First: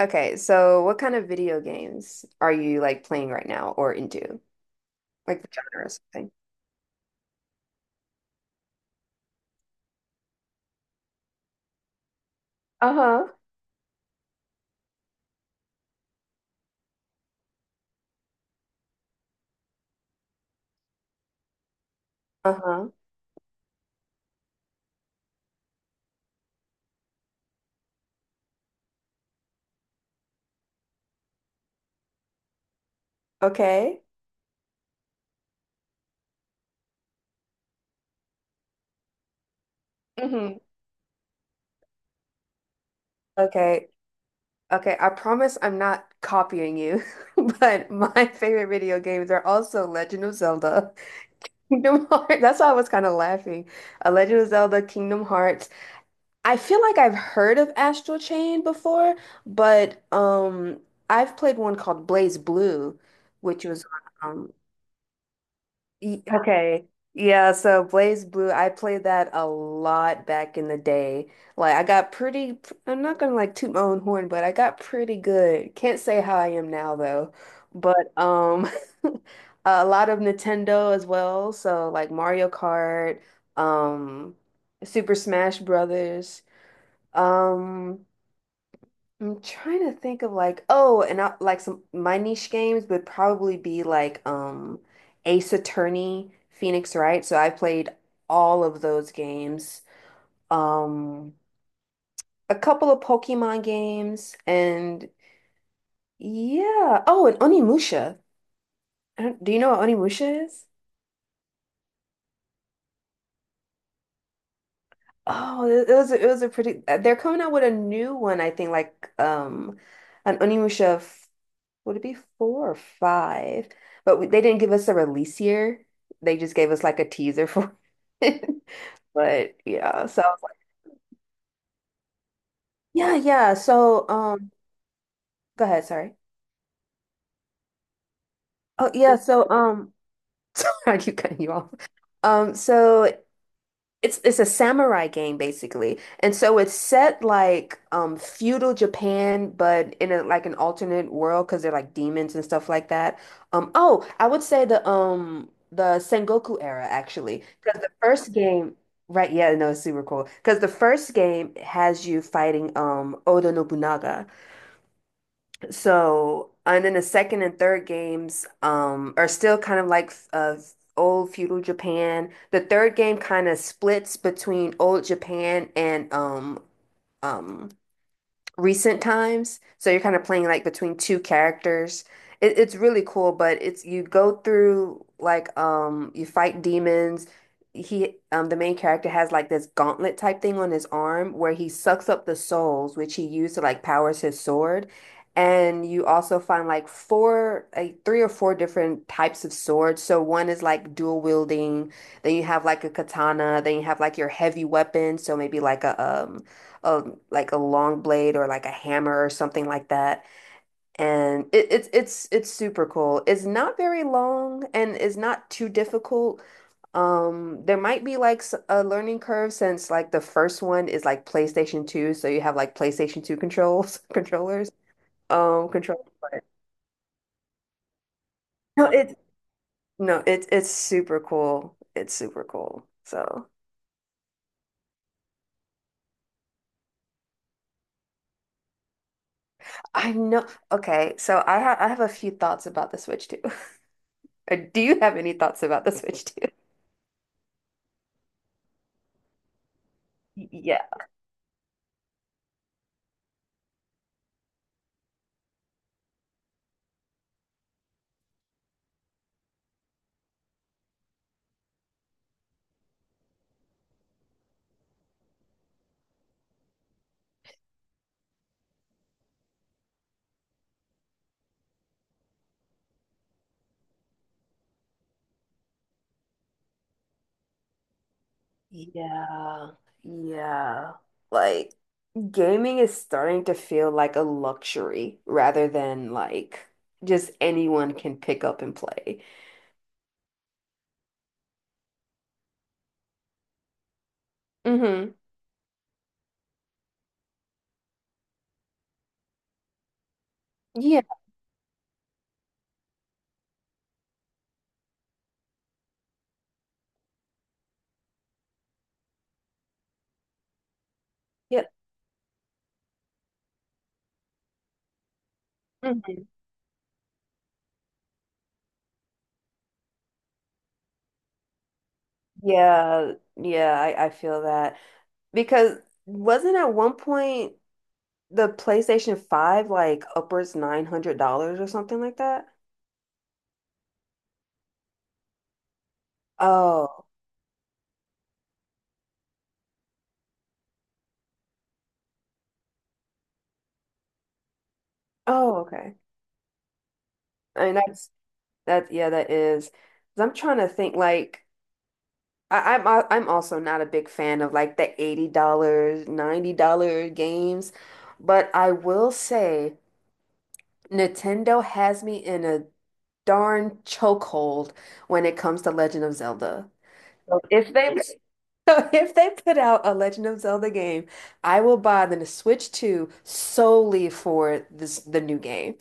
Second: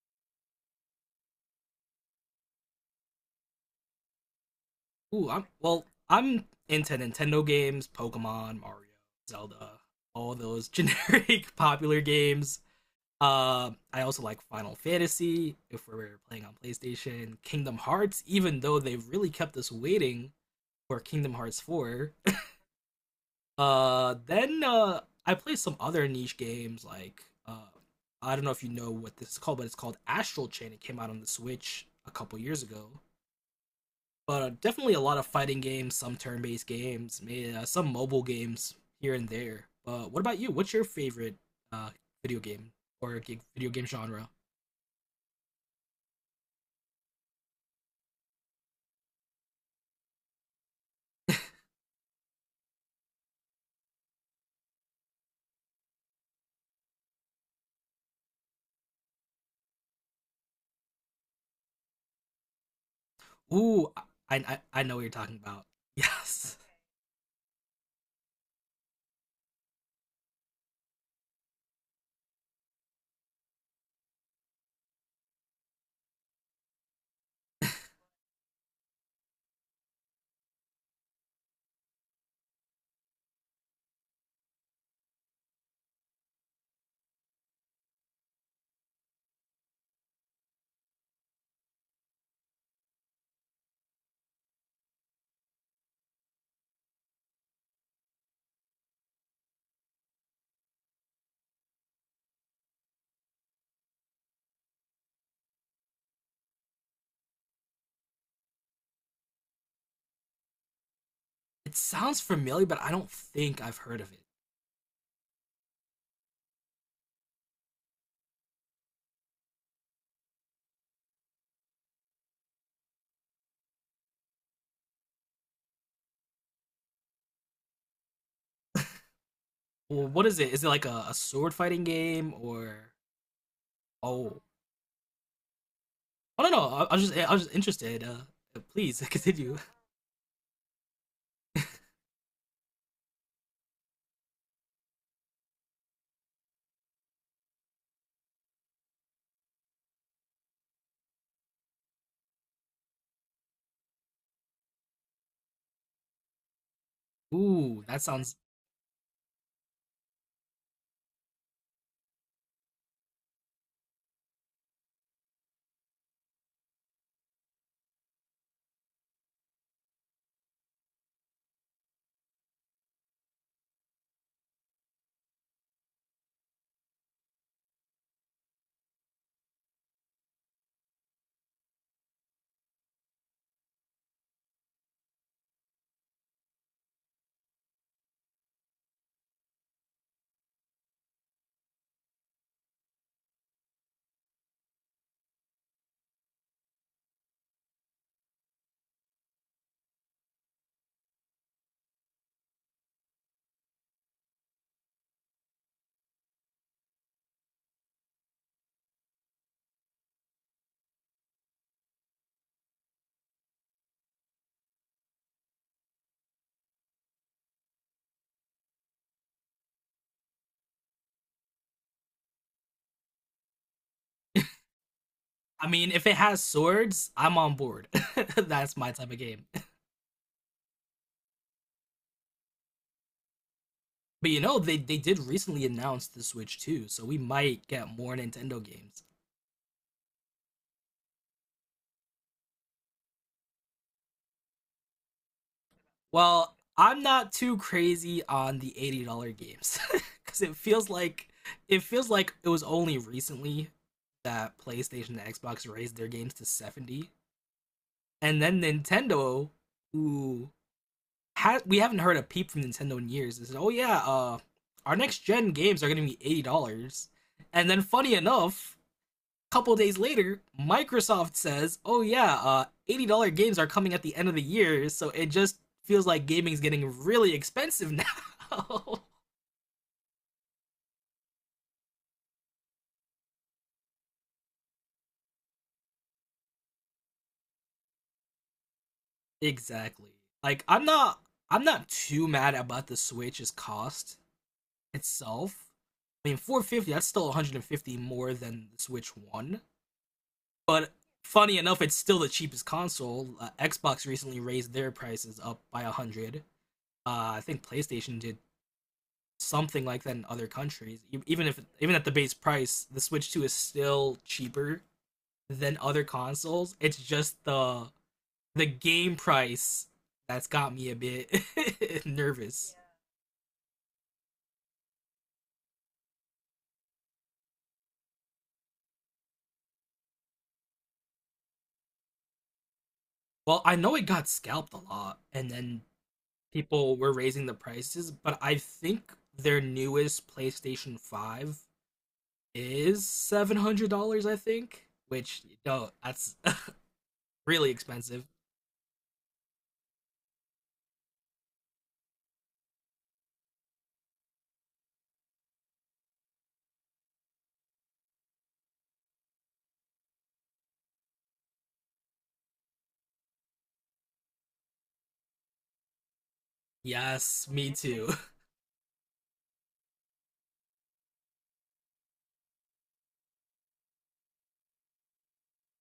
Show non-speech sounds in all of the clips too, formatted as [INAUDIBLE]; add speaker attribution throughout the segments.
Speaker 1: Okay, so what kind of video games are you like playing right now or into?
Speaker 2: Ooh,
Speaker 1: Like
Speaker 2: I'm
Speaker 1: the
Speaker 2: well.
Speaker 1: genre or something?
Speaker 2: I'm into Nintendo games, Pokemon, Mario, Zelda, all those generic [LAUGHS] popular games.
Speaker 1: Uh-huh.
Speaker 2: I also like Final Fantasy if we're playing on PlayStation, Kingdom Hearts, even though they've really kept us waiting for Kingdom Hearts 4. [LAUGHS]
Speaker 1: Uh-huh.
Speaker 2: Then I play some other niche games like uh, I don't know if you know what this is called, but it's called Astral Chain. It came out on the Switch a couple years ago
Speaker 1: Okay.
Speaker 2: but definitely a lot of fighting games, some turn-based games, maybe some mobile games here and there. But what about you?
Speaker 1: Hmm.
Speaker 2: What's your favorite uh, video game or video game
Speaker 1: Okay.
Speaker 2: genre?
Speaker 1: Okay, I promise I'm not copying you, [LAUGHS] but my favorite video games are also Legend of Zelda, [LAUGHS] Kingdom Hearts. That's why I was kind of laughing. A Legend of Zelda, Kingdom Hearts. I feel like I've heard of Astral Chain before, but I've played one called Blaze Blue, which was
Speaker 2: Ooh,
Speaker 1: on
Speaker 2: I, I I know what you're talking about. [LAUGHS] Yes,
Speaker 1: Okay. Yeah, so Blaze Blue, I played that a lot back in the day. Like I got pretty, I'm not gonna like toot my own horn, but I got pretty good. Can't say how I am now though. But [LAUGHS] a lot of Nintendo as well, so like Mario Kart, um Super Smash Brothers. Um I'm trying to think of like oh, and like some my niche games would probably be like Ace Attorney, Phoenix Wright. So I played all of those games. Um, a couple of Pokemon games, and yeah. Oh, and Onimusha. I don't- Do you know what Onimusha is?
Speaker 2: it sounds familiar, but I don't think I've heard of it.
Speaker 1: Oh, it was a pretty. They're coming out with a new one, I think, like an Onimusha. Would it be four or five? But they didn't give us a release year. They just gave us like a teaser for it. [LAUGHS] But yeah,
Speaker 2: Well,
Speaker 1: so
Speaker 2: what
Speaker 1: I
Speaker 2: is
Speaker 1: was
Speaker 2: it?
Speaker 1: like,
Speaker 2: Is it like a sword fighting game or?
Speaker 1: yeah, yeah. So
Speaker 2: Oh,
Speaker 1: go ahead. Sorry.
Speaker 2: I don't know. I was just interested.
Speaker 1: Oh
Speaker 2: Please [LAUGHS]
Speaker 1: yeah. So
Speaker 2: continue.
Speaker 1: [LAUGHS] sorry, I keep cutting you off. So it's a samurai game basically. And so it's set like feudal Japan but in a like an alternate world because they're like demons and stuff like that. Oh, I would say the Sengoku era actually because
Speaker 2: Ooh,
Speaker 1: the
Speaker 2: that
Speaker 1: first
Speaker 2: sounds.
Speaker 1: game, right, yeah, no, it's super cool because the first game has you fighting Oda Nobunaga. So, and then the second and third games are still kind of like old feudal Japan. The third game kind of splits between old Japan and um, recent times. So you're kind of playing like between two characters. It's really cool, but it's you go through like you fight demons. He the main character has like this gauntlet type thing on his arm where he sucks up the souls, which he used to like powers his sword. And you also find like four, like three or four different types of swords. So one is like dual wielding, then you have like a katana, then you have like your heavy weapon, so maybe like a like a long blade or like a hammer or something like that. And it's super cool. It's not very long and it's not too difficult. There might be like a learning curve since like the first one is like PlayStation 2, so you have like PlayStation 2 controls [LAUGHS]
Speaker 2: I mean, if
Speaker 1: control.
Speaker 2: it has
Speaker 1: But
Speaker 2: swords, I'm on board. [LAUGHS] That's
Speaker 1: no,
Speaker 2: my type
Speaker 1: it's
Speaker 2: of game.
Speaker 1: no, it's super cool. It's super cool. So
Speaker 2: But you know, they did recently announce the Switch too, so we might get more Nintendo games.
Speaker 1: I know. Okay, so I have a few thoughts about the Switch too. [LAUGHS] Do you have any thoughts about the Switch?
Speaker 2: Well, I'm not too crazy on the $80 games cuz [LAUGHS] it
Speaker 1: Yeah,
Speaker 2: feels like it was only recently that PlayStation and Xbox raised their games to 70, and then Nintendo who we haven't heard a peep from Nintendo in years. They, "Oh yeah, our next gen games are going to be $80." And then funny enough, couple days later, Microsoft says, "Oh yeah, $80 games are coming at the end of the year, so it just feels like gaming's getting really expensive now." [LAUGHS]
Speaker 1: yeah, yeah. Like gaming is starting to feel like a luxury rather than like just anyone can pick up and play.
Speaker 2: Exactly. Like I'm not too mad about the Switch's cost
Speaker 1: Hmm.
Speaker 2: itself. I mean, 450 dollars, that's still $150 more than the Switch One, but
Speaker 1: Yeah,
Speaker 2: funny enough, it's still the cheapest console. Xbox recently raised their prices up by 100. I think PlayStation did something like that in other countries. E- Even if
Speaker 1: yeah.
Speaker 2: Even at the base price, the Switch 2 is still cheaper than other
Speaker 1: Hmm.
Speaker 2: consoles. It's just the game price that's got me a bit [LAUGHS] nervous. Yeah.
Speaker 1: Yeah, yeah, I feel that. Because wasn't at one point the PlayStation 5 like upwards $900 or something like that?
Speaker 2: Well, I know it got scalped a lot and then people
Speaker 1: Oh,
Speaker 2: were raising the prices, but I think their newest PlayStation 5 is $700, I think, which
Speaker 1: oh,
Speaker 2: no,
Speaker 1: okay.
Speaker 2: that's [LAUGHS]
Speaker 1: I
Speaker 2: really
Speaker 1: mean, that's
Speaker 2: expensive.
Speaker 1: that, yeah, that is. 'Cause I'm trying to think like. I'm also not a big fan of like the $80, dollars $90 games, but I will say Nintendo has me in a darn chokehold when it comes to Legend of Zelda. So
Speaker 2: Yes, me
Speaker 1: If they
Speaker 2: too.
Speaker 1: [LAUGHS] So if they put out a Legend of Zelda game, I will buy the Switch 2 solely for this the new game.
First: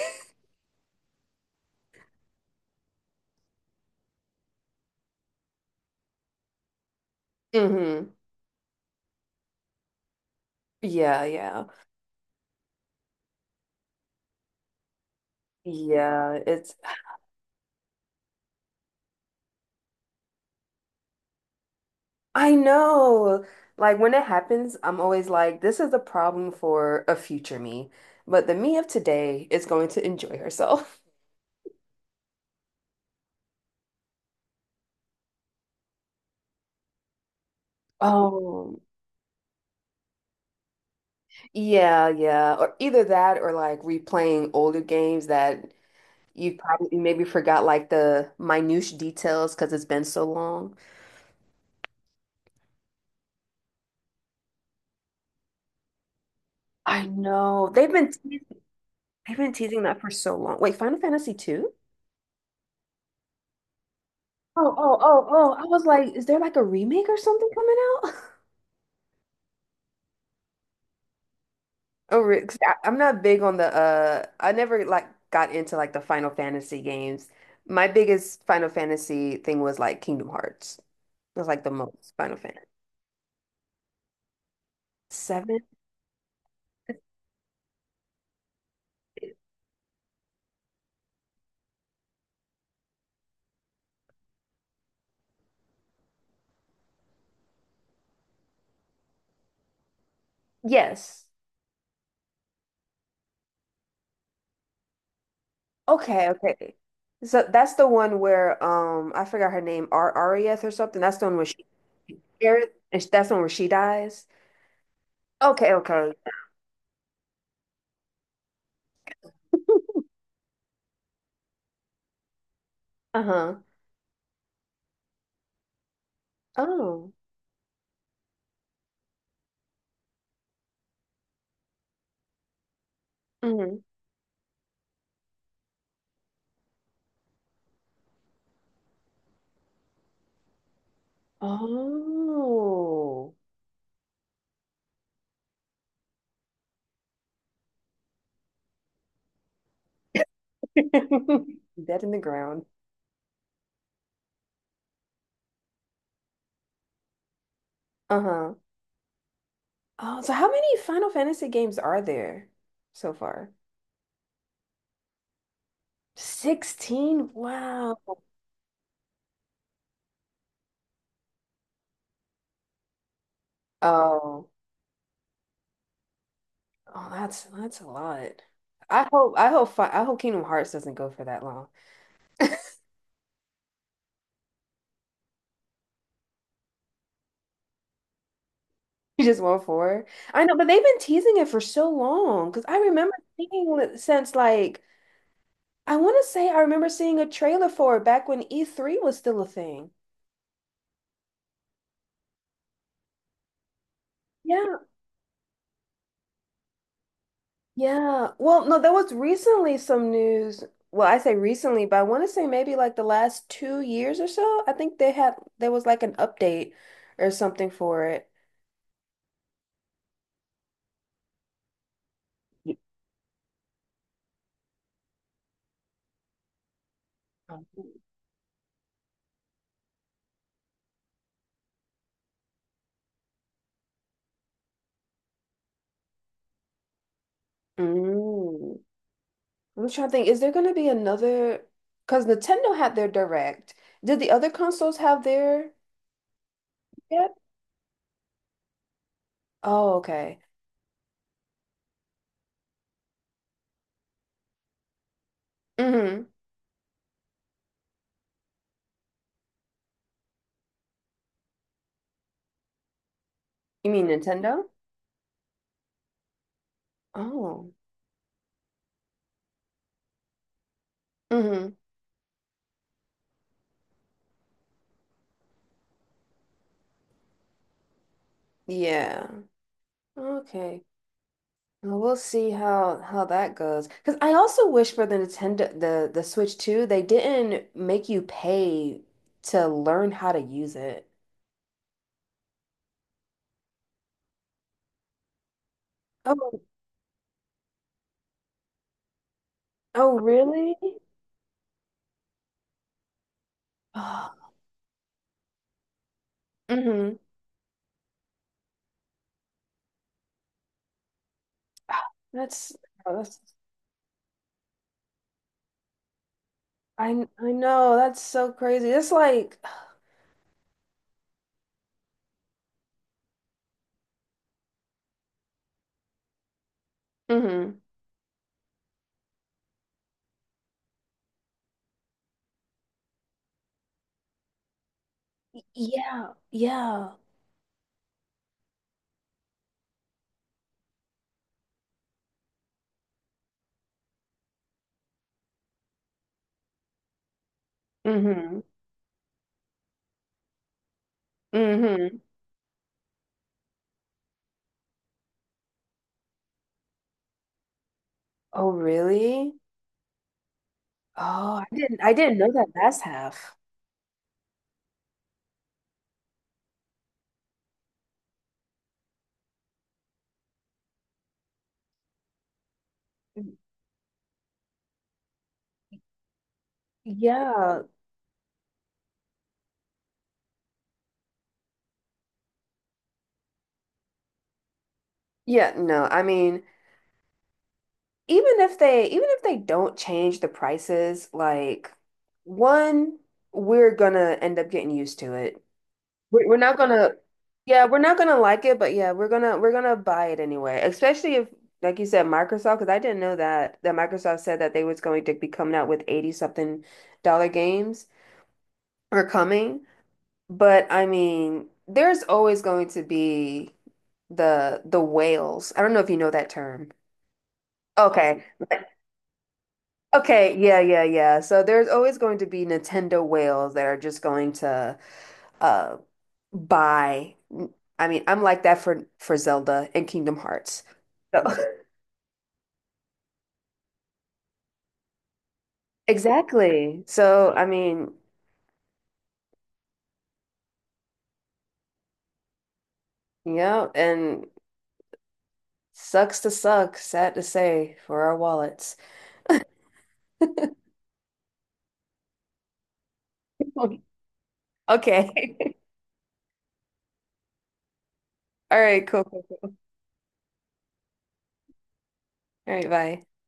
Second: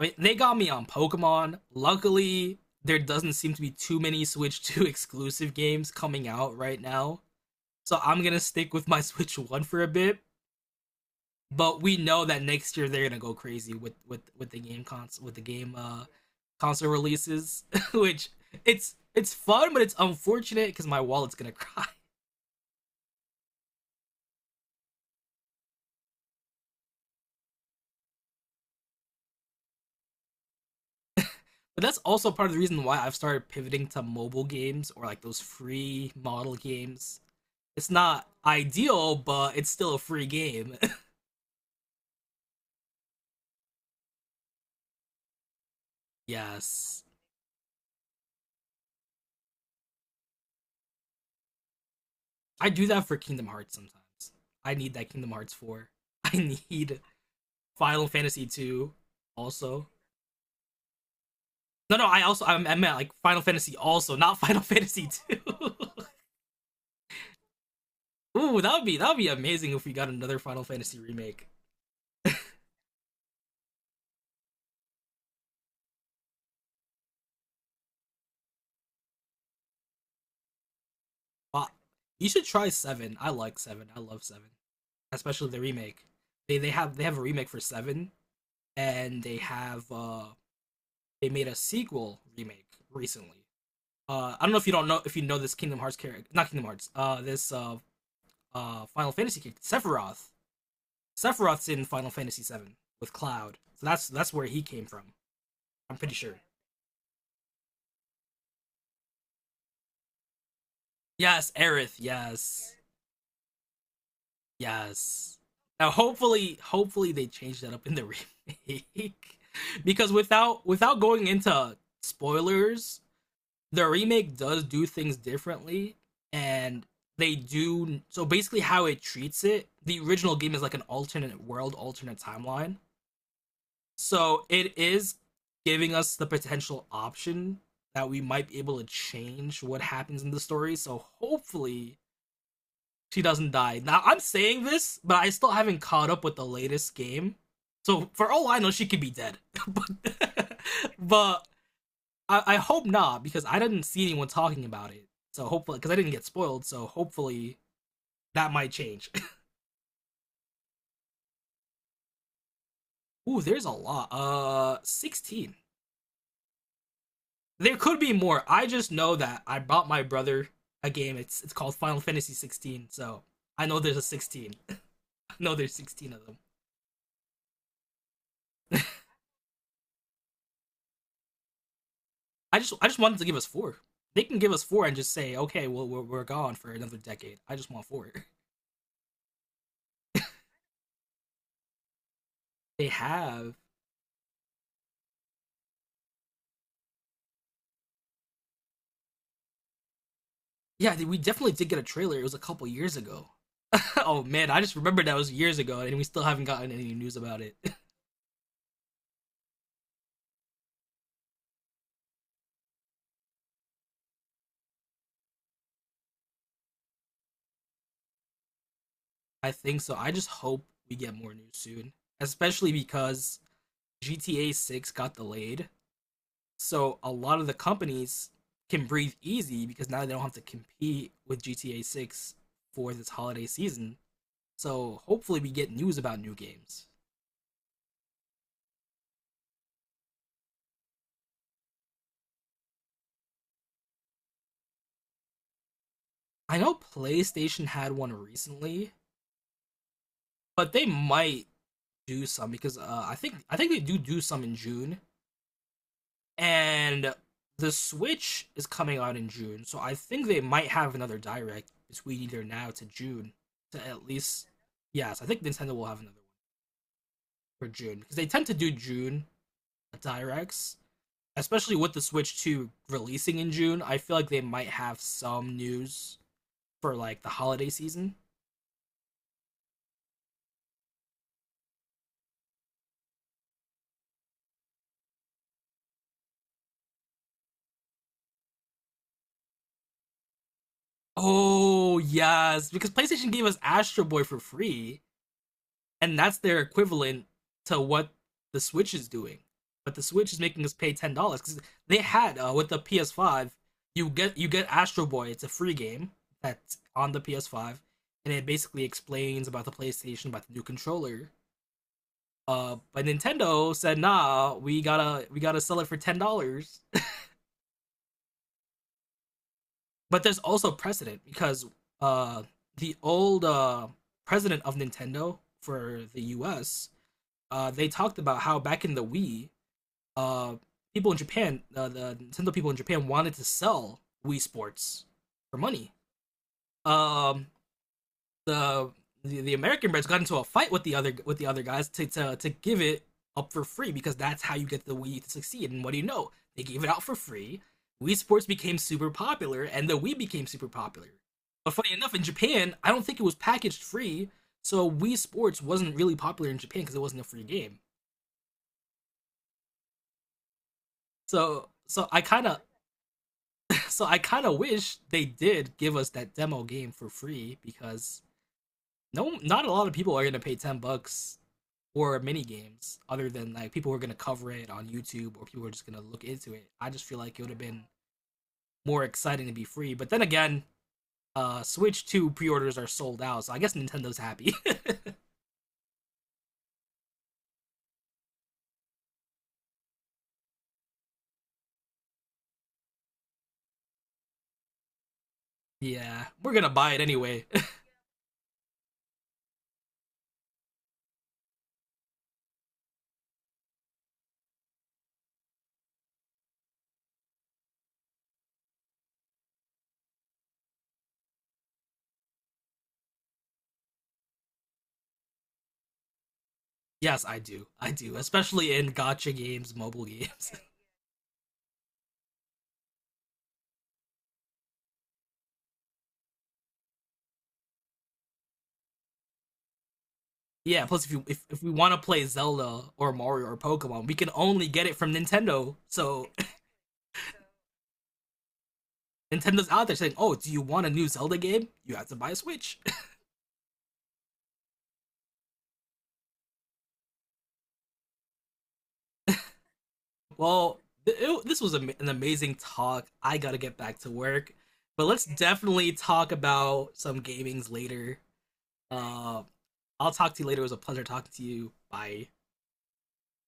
Speaker 2: I mean, they got me on Pokemon. Luckily, there doesn't seem to be too many Switch 2 [LAUGHS] exclusive games coming out right now. So
Speaker 1: Hmm.
Speaker 2: I'm gonna stick with my [LAUGHS] Switch 1 for a bit.
Speaker 1: Yeah, yeah.
Speaker 2: But we know that next year they're gonna go crazy with the game
Speaker 1: Yeah, it's
Speaker 2: console releases, [LAUGHS] which it's fun, but it's unfortunate because my wallet's gonna [LAUGHS] cry.
Speaker 1: I know. Like when it happens, I'm always like, this is a problem for a future me. But the me of today is going to enjoy herself.
Speaker 2: But that's also part of the reason why I've started pivoting to mobile games or like those free model games. It's not
Speaker 1: Oh,
Speaker 2: ideal, but it's still a free game.
Speaker 1: [LAUGHS] yeah, yeah. Or either that or like replaying older games that you probably
Speaker 2: Yes.
Speaker 1: maybe forgot like the minute details because it's been so long.
Speaker 2: I do that for Kingdom Hearts sometimes. I need that Kingdom Hearts 4. [LAUGHS] I need
Speaker 1: I know. They've
Speaker 2: Final
Speaker 1: been te
Speaker 2: Fantasy 2
Speaker 1: they've been teasing
Speaker 2: also.
Speaker 1: that for so long. Wait, Final Fantasy 2?
Speaker 2: No, no, I also I meant like Final Fantasy also, not [LAUGHS] Final
Speaker 1: Oh, oh,
Speaker 2: Fantasy
Speaker 1: oh,
Speaker 2: 2.
Speaker 1: oh. I
Speaker 2: [LAUGHS]
Speaker 1: was like, is there like a remake or something coming out?
Speaker 2: Ooh, that would be amazing if we got another Final Fantasy remake.
Speaker 1: Oh, 'cause I'm not big on the I never like got into like the Final Fantasy games. My biggest Final Fantasy thing was like Kingdom Hearts. It was like
Speaker 2: Wow.
Speaker 1: the most
Speaker 2: You
Speaker 1: Final
Speaker 2: should
Speaker 1: Fantasy.
Speaker 2: try 7. I like 7. I love 7. Especially the
Speaker 1: Seven?
Speaker 2: remake. They have a remake for 7 and they have they made a sequel remake recently. I don't know if you know this Kingdom Hearts character, not Kingdom Hearts, this Final Fantasy character, Sephiroth.
Speaker 1: Yes.
Speaker 2: Sephiroth's in Final Fantasy VII with Cloud, so that's where he came from. I'm pretty
Speaker 1: Okay,
Speaker 2: sure.
Speaker 1: okay. So that's the one where I forgot her name, Ar Arieth or something. That's the one where
Speaker 2: Yes,
Speaker 1: she
Speaker 2: Aerith.
Speaker 1: Aerith,
Speaker 2: Yes,
Speaker 1: and that's the one where she dies.
Speaker 2: yes.
Speaker 1: Okay,
Speaker 2: Now,
Speaker 1: okay.
Speaker 2: hopefully they change that up in the remake, [LAUGHS] because without going into spoilers,
Speaker 1: Uh-huh.
Speaker 2: the remake does do things differently, and
Speaker 1: Oh.
Speaker 2: they do. So basically how it treats it, the original game is like an alternate world, alternate timeline,
Speaker 1: Hmm.
Speaker 2: so it is giving us the potential option that we might be able to change what happens in the story. So hopefully she
Speaker 1: Oh.
Speaker 2: doesn't die. Now, I'm saying this but I still haven't caught up with the latest game, so for all I know she could be dead [LAUGHS] but but
Speaker 1: [LAUGHS] Dead in the
Speaker 2: I
Speaker 1: ground.
Speaker 2: hope not because I didn't see anyone talking about it. So hopefully, because I didn't get spoiled, so hopefully that
Speaker 1: Uh-huh.
Speaker 2: might change.
Speaker 1: Oh, so how many Final Fantasy games are there so
Speaker 2: [LAUGHS] Ooh,
Speaker 1: far?
Speaker 2: there's a lot. 16
Speaker 1: 16?
Speaker 2: There
Speaker 1: Wow.
Speaker 2: could be more. I just know that I bought my brother a game. It's called Final Fantasy 16. So I know there's a
Speaker 1: Oh,
Speaker 2: 16. [LAUGHS] No, there's 16 of them.
Speaker 1: oh, that's a lot. I hope Kingdom Hearts doesn't go for that long. [LAUGHS]
Speaker 2: I just wanted to give us four. They can give us four and just say, okay, well we're gone for another decade. I just want four. [LAUGHS]
Speaker 1: You just want four. I know, but they've been teasing it for so long because I
Speaker 2: They
Speaker 1: remember
Speaker 2: have.
Speaker 1: seeing it since like I want to say I remember seeing a trailer for it back when E3 was still a thing.
Speaker 2: Yeah, we definitely did get a trailer. It was a couple years ago. [LAUGHS] Oh man, I just
Speaker 1: Yeah.
Speaker 2: remembered that was years ago, and we still haven't gotten any news about it.
Speaker 1: Yeah. Well, no, there was recently some news. Well, I say recently, but I want to say maybe like the last 2 years or so. I think they had there was like an update or something for it.
Speaker 2: [LAUGHS] I think so. I just hope we get more news soon, especially
Speaker 1: Y-
Speaker 2: because GTA 6 got delayed. So a lot of the
Speaker 1: Oh.
Speaker 2: companies can breathe easy because now they don't have to compete with GTA 6 for this holiday season. So hopefully we get news about new games.
Speaker 1: Mm. I'm trying to think, is there going to be another? Because Nintendo had their Direct. Did the other consoles have their
Speaker 2: I know
Speaker 1: yet?
Speaker 2: PlayStation had one recently,
Speaker 1: Oh, okay.
Speaker 2: but they might do some because I think they do do some in June,
Speaker 1: Hmm.
Speaker 2: and the Switch is coming out in June, so I think they might have another direct between either now to June to
Speaker 1: You
Speaker 2: at
Speaker 1: mean
Speaker 2: least.
Speaker 1: Nintendo?
Speaker 2: Yes, I think Nintendo will have another one for
Speaker 1: Oh.
Speaker 2: June because they tend to do June directs,
Speaker 1: Hmm.
Speaker 2: especially with the Switch 2 releasing in June. I feel like they might have some news for like the holiday season.
Speaker 1: Yeah. Okay. We'll see how that goes. Because I also wish for the Switch too, they didn't make you pay to learn how to use it.
Speaker 2: Oh yes, because PlayStation gave us Astro Boy for free, and that's their
Speaker 1: Oh,
Speaker 2: equivalent to what the Switch is doing. But the
Speaker 1: oh,
Speaker 2: Switch is making us
Speaker 1: really?
Speaker 2: pay $10 because they had, with the PS5, you get
Speaker 1: Oh,
Speaker 2: Astro Boy. It's a free game
Speaker 1: [SIGHS]
Speaker 2: that's on
Speaker 1: mm-hmm.
Speaker 2: the PS5, and it basically explains about the PlayStation, about the new controller.
Speaker 1: That's,
Speaker 2: But
Speaker 1: oh, that's,
Speaker 2: Nintendo said, "Nah, we gotta sell it for $10." [LAUGHS]
Speaker 1: I I know that's so crazy. It's like
Speaker 2: But there's also precedent because uh, the old president of Nintendo for the U.S.
Speaker 1: mm-hmm.
Speaker 2: They talked about how back in the Wii, uh, people in Japan, the Nintendo people in Japan wanted to sell Wii Sports for money.
Speaker 1: Yeah, yeah.
Speaker 2: Um, the, the American brands got into a fight with the other guys to give it up for free because that's how you get the Wii to succeed. And what do you know? They gave it out for free. Wii Sports
Speaker 1: Mm-hmm.
Speaker 2: became super popular, and the Wii became super popular. But funny enough,
Speaker 1: Mm-hmm.
Speaker 2: in Japan, I don't think it was packaged free, so Wii Sports wasn't really popular in Japan because it wasn't a free game.
Speaker 1: Oh, really? Oh, I
Speaker 2: So
Speaker 1: didn't
Speaker 2: so
Speaker 1: I
Speaker 2: I
Speaker 1: didn't
Speaker 2: kind
Speaker 1: know
Speaker 2: of
Speaker 1: that last half.
Speaker 2: So I kind of wish they did give us that demo game for free because no, not a lot of people are gonna pay 10 bucks for mini games other than like people who are gonna cover it on YouTube or people who are just gonna look into it. I just feel like it would have
Speaker 1: Yeah.
Speaker 2: been more exciting to be free. But then again, Switch Two pre-orders are sold out, so I guess Nintendo's happy.
Speaker 1: Yeah, no, I mean, even if they don't change the prices, like one, we're gonna end up getting used to it.
Speaker 2: [LAUGHS] Yeah,
Speaker 1: We're,
Speaker 2: we're
Speaker 1: we're
Speaker 2: gonna
Speaker 1: not
Speaker 2: buy it
Speaker 1: gonna,
Speaker 2: anyway.
Speaker 1: yeah, we're not gonna like it, but yeah, we're gonna buy it anyway. Especially if, like you said, Microsoft, because I didn't know that that Microsoft said that they was going to be coming out with 80 something dollar games or coming. But I mean, there's always going to be the whales. I don't know if you know that term.
Speaker 2: [LAUGHS] Yes, I do. I do,
Speaker 1: Okay.
Speaker 2: especially in gotcha games, mobile games.
Speaker 1: Okay, yeah, yeah, yeah. So there's always going to be Nintendo whales that are just going to uh buy. I mean, I'm like that for Zelda and Kingdom Hearts.
Speaker 2: Yeah, plus if you
Speaker 1: So
Speaker 2: if we want to play Zelda or Mario or Pokemon, we can only get it from Nintendo.
Speaker 1: [LAUGHS]
Speaker 2: So
Speaker 1: exactly. So I mean,
Speaker 2: [LAUGHS] Nintendo's out there saying, "Oh, do you want a new Zelda game? You have to buy a Switch."
Speaker 1: yeah, and sucks to suck, sad to say, for our wallets. [LAUGHS]
Speaker 2: [LAUGHS] Well, this was an amazing talk. I gotta get back to work, but let's
Speaker 1: Okay.
Speaker 2: definitely talk about some gamings later.
Speaker 1: [LAUGHS] All right, cool.
Speaker 2: Uh,
Speaker 1: Cool, cool.
Speaker 2: I'll talk to you later. It was a pleasure talking to you. Bye.
Speaker 1: All right, bye.